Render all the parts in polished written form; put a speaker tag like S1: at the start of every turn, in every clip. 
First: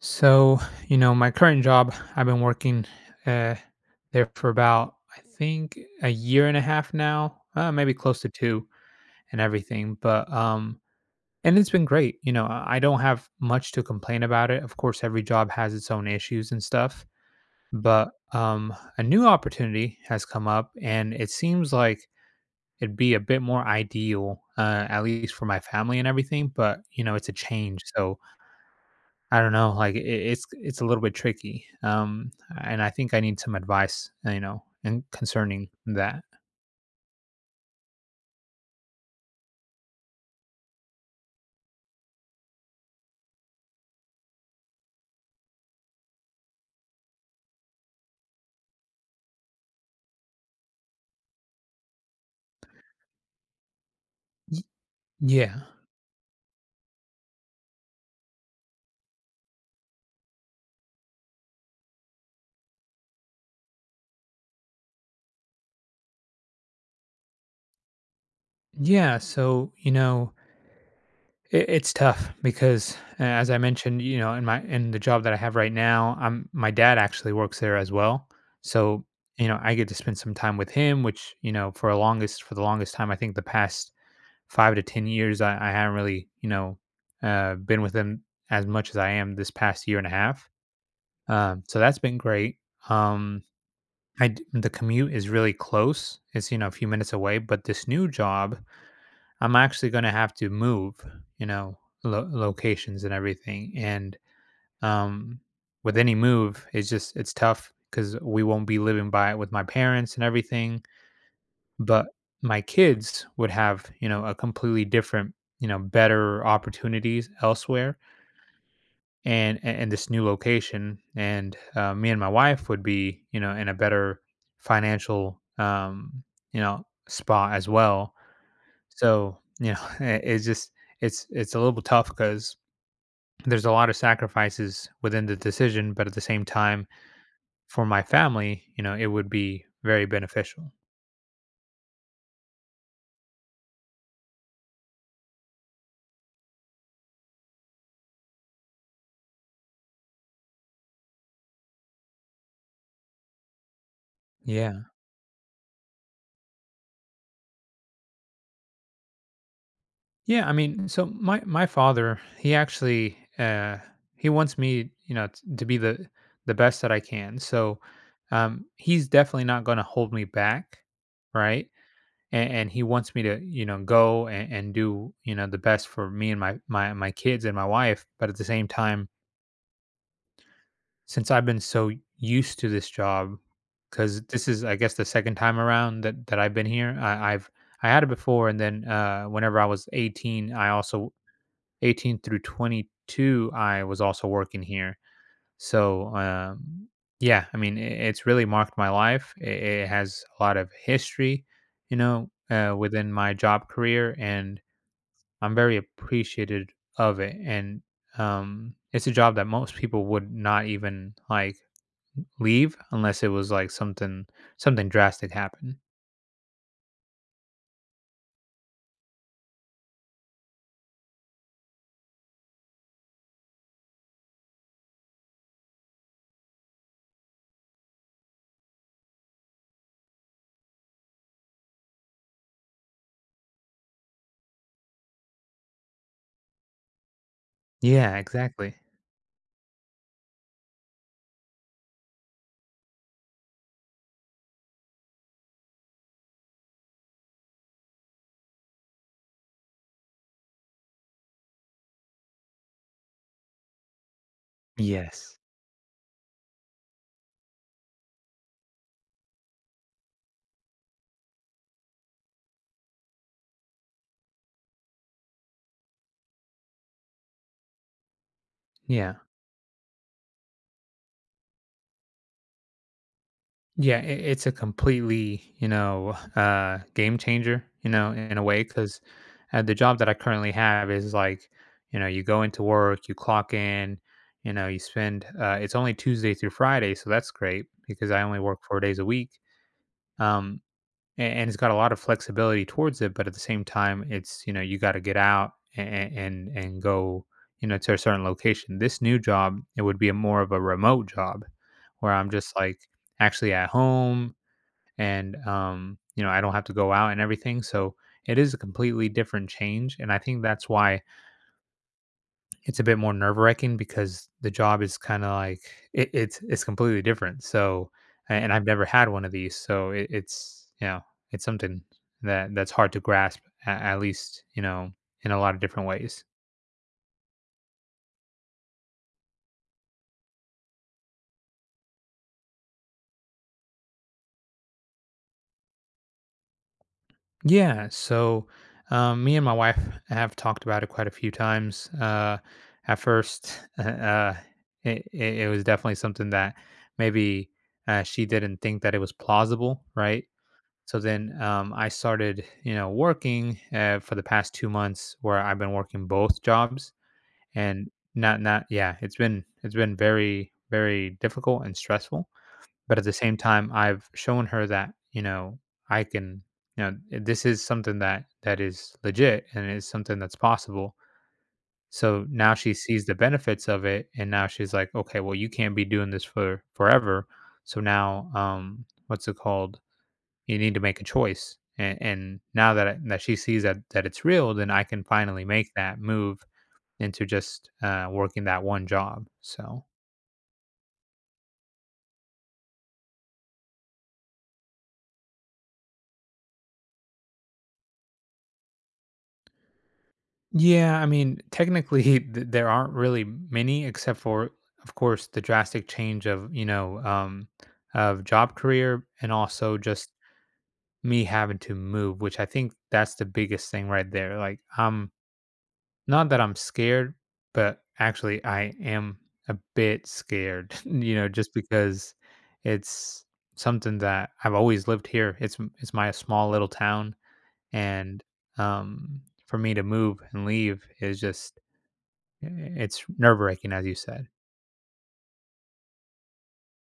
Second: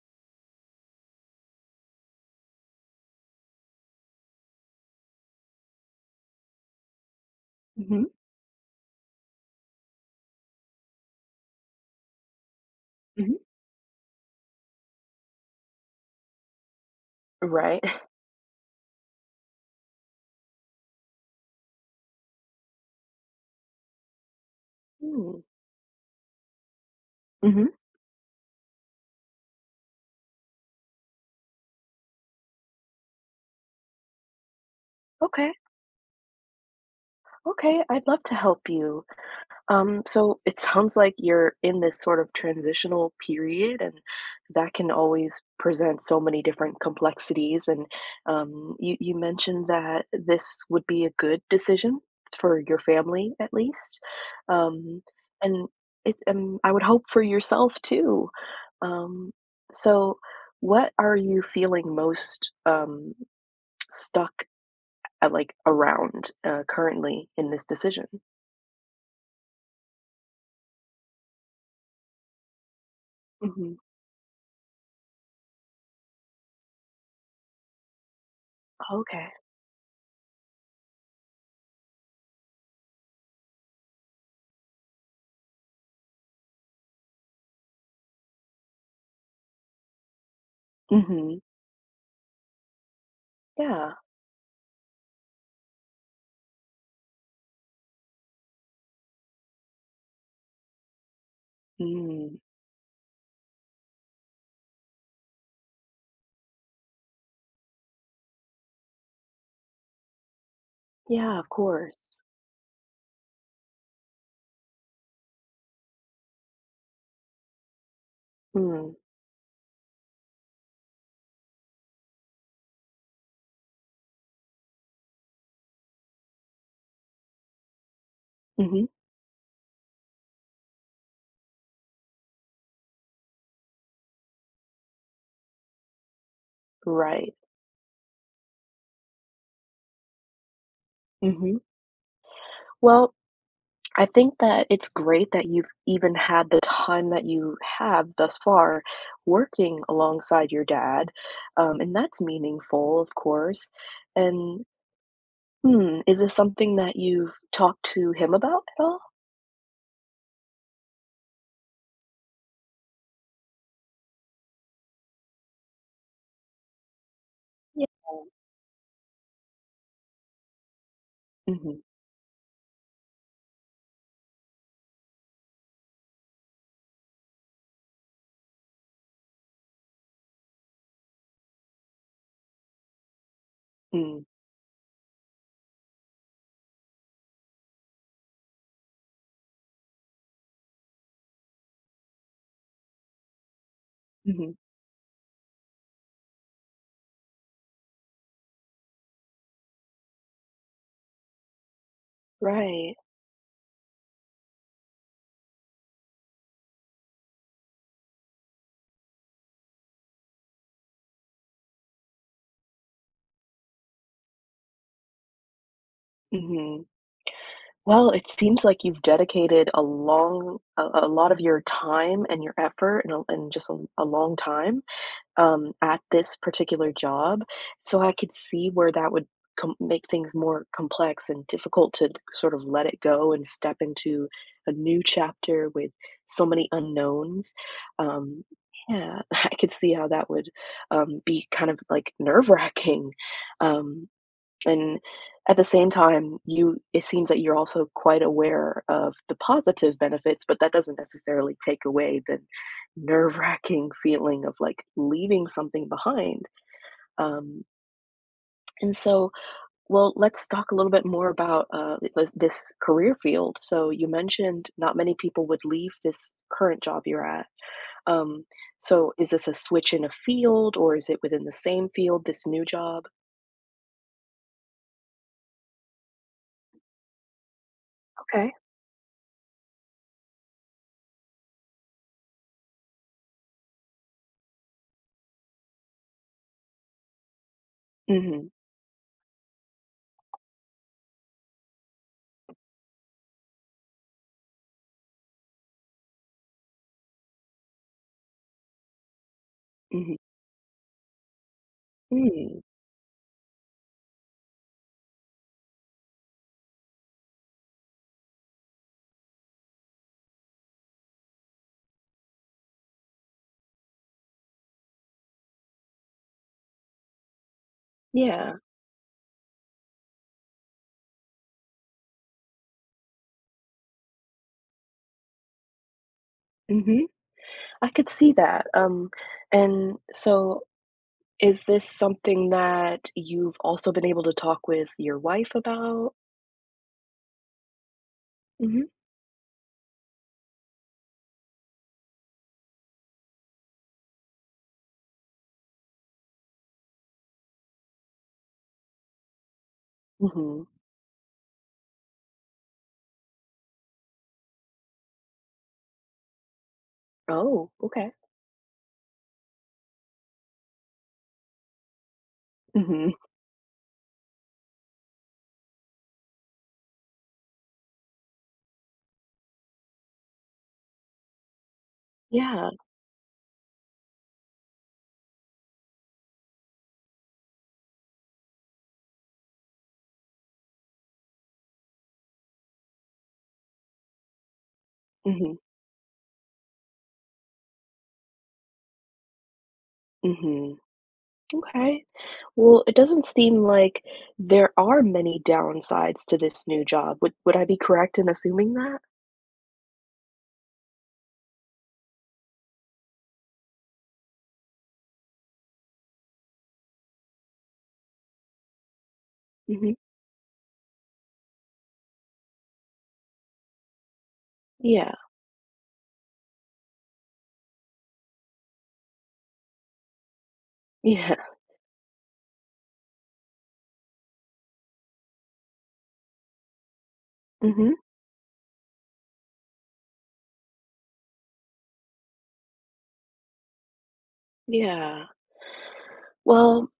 S1: So, my current job, I've been working uh, there for about, I think, a year and a half now, maybe
S2: Mhm,
S1: close to two and everything. But, and it's been great. You know, I don't have
S2: mhm.
S1: much to complain about it. Of course, every job has its own issues and stuff.
S2: Right.
S1: But a new opportunity has come up, and it seems like it'd be a bit more ideal, at least
S2: Mm,
S1: for my family and everything. But, you know, it's a
S2: mhm.
S1: change. So, I don't know, like it's a little bit tricky, and I think I need some advice, and
S2: Okay,
S1: concerning that.
S2: okay, I'd love to help you. So it sounds like you're in this sort of transitional period, and that can always present so many different complexities. And you mentioned that this would be a good decision for your family, at least.
S1: Y-
S2: Um,
S1: yeah,
S2: and it's I would hope for yourself too. Um, so what are you feeling most stuck like, around, currently in this decision.
S1: yeah. So it's tough because, as I
S2: Mhm.
S1: mentioned, you know, in the job that I have right now, I'm my dad actually works there as well, so
S2: Okay.
S1: you know, I get to spend some time with him, which you know, for the longest time, I think the past 5 to 10 years, I haven't really been with him as much as I am this past year and a half.
S2: Mhm.
S1: So that's been great. Um,
S2: Yeah.
S1: the commute is really close. It's you know a few minutes away, but this new job, I'm actually going to have to move, you know,
S2: Mm.
S1: locations and everything. And um, with any move, it's just it's tough because we won't be living by it with my parents and everything.
S2: Yeah, of
S1: But
S2: course.
S1: my kids would have you know a completely different you know better opportunities elsewhere,
S2: Mm.
S1: and this new location, and me and my wife would be you know in a better financial you know spot as well,
S2: Mhm.
S1: so you know it- it's just it's it's a little bit tough because there's a lot of sacrifices within the decision, but at the same time
S2: Right.
S1: for my family you know it would be very beneficial.
S2: Mhm. Well, I think that it's great that you've even had the time that you have thus far working alongside your dad, and that's meaningful, of course, and
S1: Yeah.
S2: hmm, is this something that you've talked to him about at all?
S1: Yeah, I mean, so my father, he actually he wants me, you know, to be the best that I can. So,
S2: Yeah.
S1: um, he's definitely not going to hold me back, right?
S2: Mhm.
S1: And he wants me to, you know, go and do, you know, the best for me and my kids and my wife, but at the same time, since I've been so used to this job cuz
S2: Mm.
S1: this is I guess the second time around that I've been here, I had it before, and then whenever I was 18, I also 18 through 22, I was also
S2: Mhm.
S1: working here. So, yeah, I mean, it's really marked my life. It has a lot of history, you know,
S2: Right.
S1: within my job career, and I'm very appreciated of it. And it's a job that most people would not even like leave unless it was like something drastic happened.
S2: Mhm. Well, it seems like you've dedicated a lot of your time and your effort and a and just a long time, at this particular job, so I could see where that would com make things more complex and difficult to sort of let it go and step into a new chapter with so many unknowns.
S1: Yeah,
S2: Um,
S1: exactly.
S2: yeah, I could see how that would, be kind of, like, nerve-wracking, um, and at the same time, you it seems that you're also quite aware of the positive benefits, but that doesn't necessarily take away the nerve-wracking feeling of, like,
S1: Yes.
S2: leaving something behind. Um, and so well, let's talk a little bit more about, th this career field. So you mentioned not many people would leave this current job you're at. Um, so
S1: Yeah.
S2: is this a switch in a field, or is it within the same field, this new job?
S1: Yeah, it's a completely, you know, game changer, you know, in a
S2: Okay.
S1: way, because the job that I currently have is like, you know, you go into work, you clock in, you know, you spend, it's only Tuesday through Friday. So that's great because I only
S2: Mhm.
S1: work 4 days a week. Um, it's got a lot of flexibility towards it. But at the same time, it's, you know, you got to get out and go, you know, to a certain location. This new job, it would be a
S2: Mhm.
S1: more of a remote job where I'm just
S2: Mm.
S1: like, actually at home, and you know, I don't have to go out and everything. So it is a completely different change, and I think that's why it's a bit more nerve wracking because the job is kind of like it's it's completely different. So and
S2: Yeah.
S1: I've never had one of these, so it's you know it's something that's hard to grasp at least you know in a lot of different ways.
S2: Mhm. I could see that, and so is this something that you've also been able to talk with your wife about?
S1: Yeah. So,
S2: Mhm.
S1: me and my wife have talked about it quite a few times. At first, it was definitely something that maybe she didn't think that it was plausible, right?
S2: Mhm.
S1: So then I started, you know, working for the past 2 months where I've been working both jobs,
S2: Oh,
S1: and
S2: okay.
S1: not not yeah, it's been very very difficult and stressful, but at the
S2: Mhm.
S1: same time, I've shown her that, you know, I can, you know, eh, this is something that is legit and is something that's possible. So now
S2: Yeah.
S1: she sees the benefits of it, and now she's like, okay, well, you can't be doing this for forever. So now, what's it called? You need to make a choice. And, that she sees that it's real, then I can finally
S2: Mhm.
S1: make that move into just working that one job. So
S2: Mhm. Okay. Well, it doesn't seem like there are many downsides to this new job. Would I be correct in assuming that?
S1: yeah, I mean, technically, there aren't really many, except for, of course, the drastic change of you know of job career, and also
S2: Mhm.
S1: just me having to move, which I think that's the biggest thing right there. Like, I'm
S2: Yeah.
S1: not that I'm scared, but actually, I am a bit scared, you know,
S2: Yeah.
S1: just because it's something that I've always lived here. It's my small little town,
S2: Mhm.
S1: and um, for me to move and leave is just it's nerve-wracking, as you said.
S2: Yeah. Well,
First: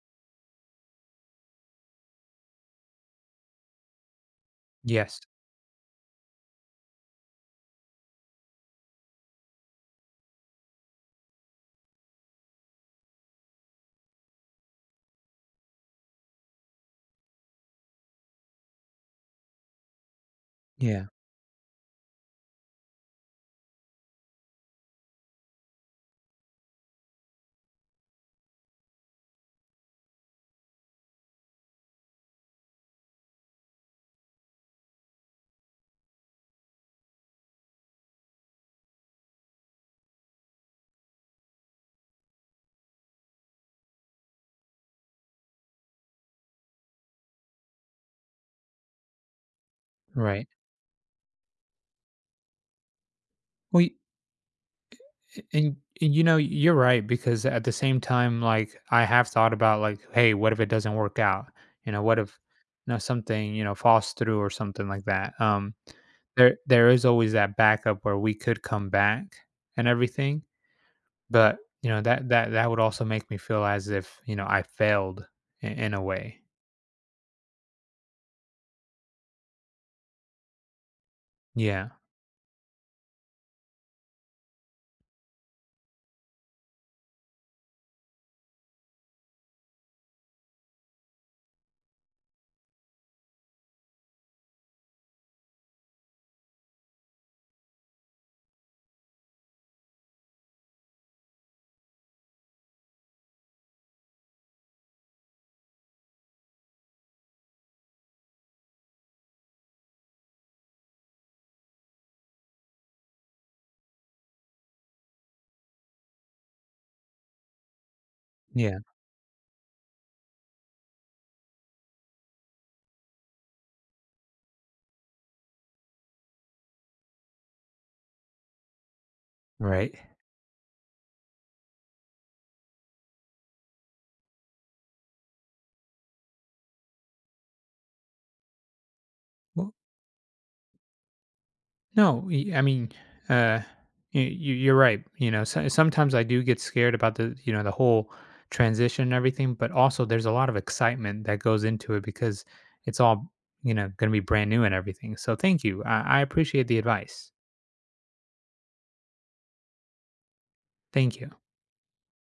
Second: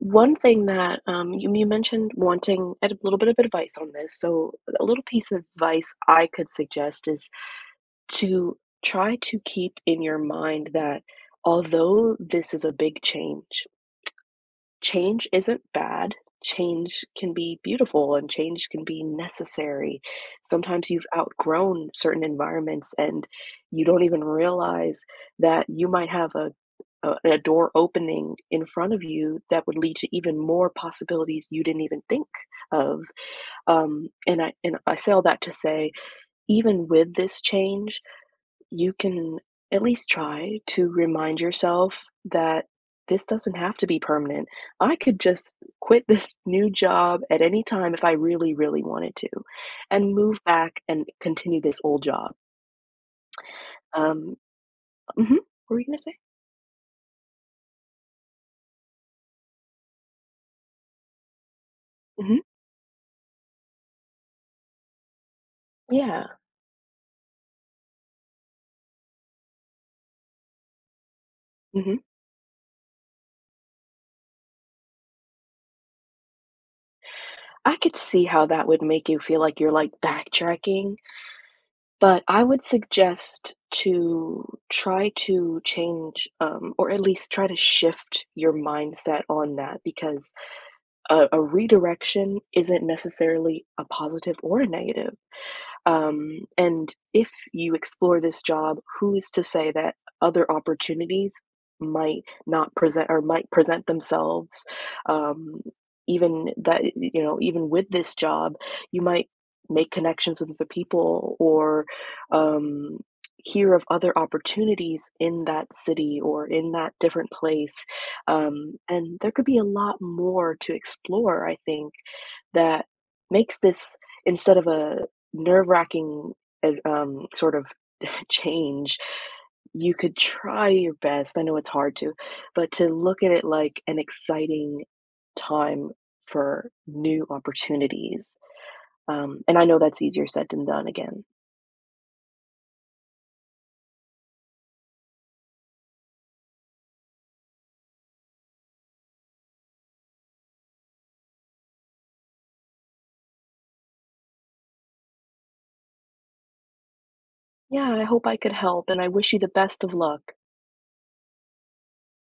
S2: one thing that, you mentioned wanting a little bit of advice on this, so a little
S1: Yes.
S2: piece of advice I could suggest is to try to keep in your mind that although this is a big change, change isn't bad. Change can be beautiful and change can be necessary. Sometimes
S1: Yeah.
S2: you've outgrown certain environments and you don't even realize that you might have a door opening in front of you that would lead to even more possibilities you didn't even think of. And I say all that to say, even with this change, you can at least try to remind yourself that this doesn't have to be permanent. I could just quit this new job at any time if I really, really wanted to, and move
S1: Right.
S2: back and continue this old job.
S1: Well, y
S2: Um, mhm, what
S1: and
S2: were you gonna say?
S1: you're right because at the same time, like, I have thought about, like, "Hey, what if it doesn't work out?" You know, what if,
S2: Mhm,
S1: you know, something, you know, falls through or something like that?
S2: yeah,
S1: There is always that backup where we could come back and everything, but, you
S2: mhm.
S1: know, that would also make me feel as if, you know, I failed I in a way.
S2: I could see how that would make you feel like you're, like, backtracking,
S1: Yeah.
S2: but I would suggest to try to change, or at least try to shift your mindset on that because a redirection isn't necessarily a positive or a negative. And if you explore this job, who is to say that other opportunities might not present or might present themselves? Um, even that, you know, even with this job, you might make connections with other people or um, hear of other opportunities in that city or in that different place.
S1: Yeah.
S2: And there could be a lot more to explore, I think, that makes this instead of a nerve-wracking, sort of change, you
S1: Right.
S2: could try your best, I know it's hard to, but to look at it like an exciting time for new opportunities, and
S1: Wh
S2: I know that's easier said than done again.
S1: No, I mean, uh, you're right. You know, so, sometimes I do get scared about you know, the whole transition and everything, but also there's a lot of excitement that goes into it because it's all, you know, going to be brand new and everything. So thank you. I appreciate the advice.
S2: Yeah, I hope I could help, and I wish you the best of luck.
S1: Thank you.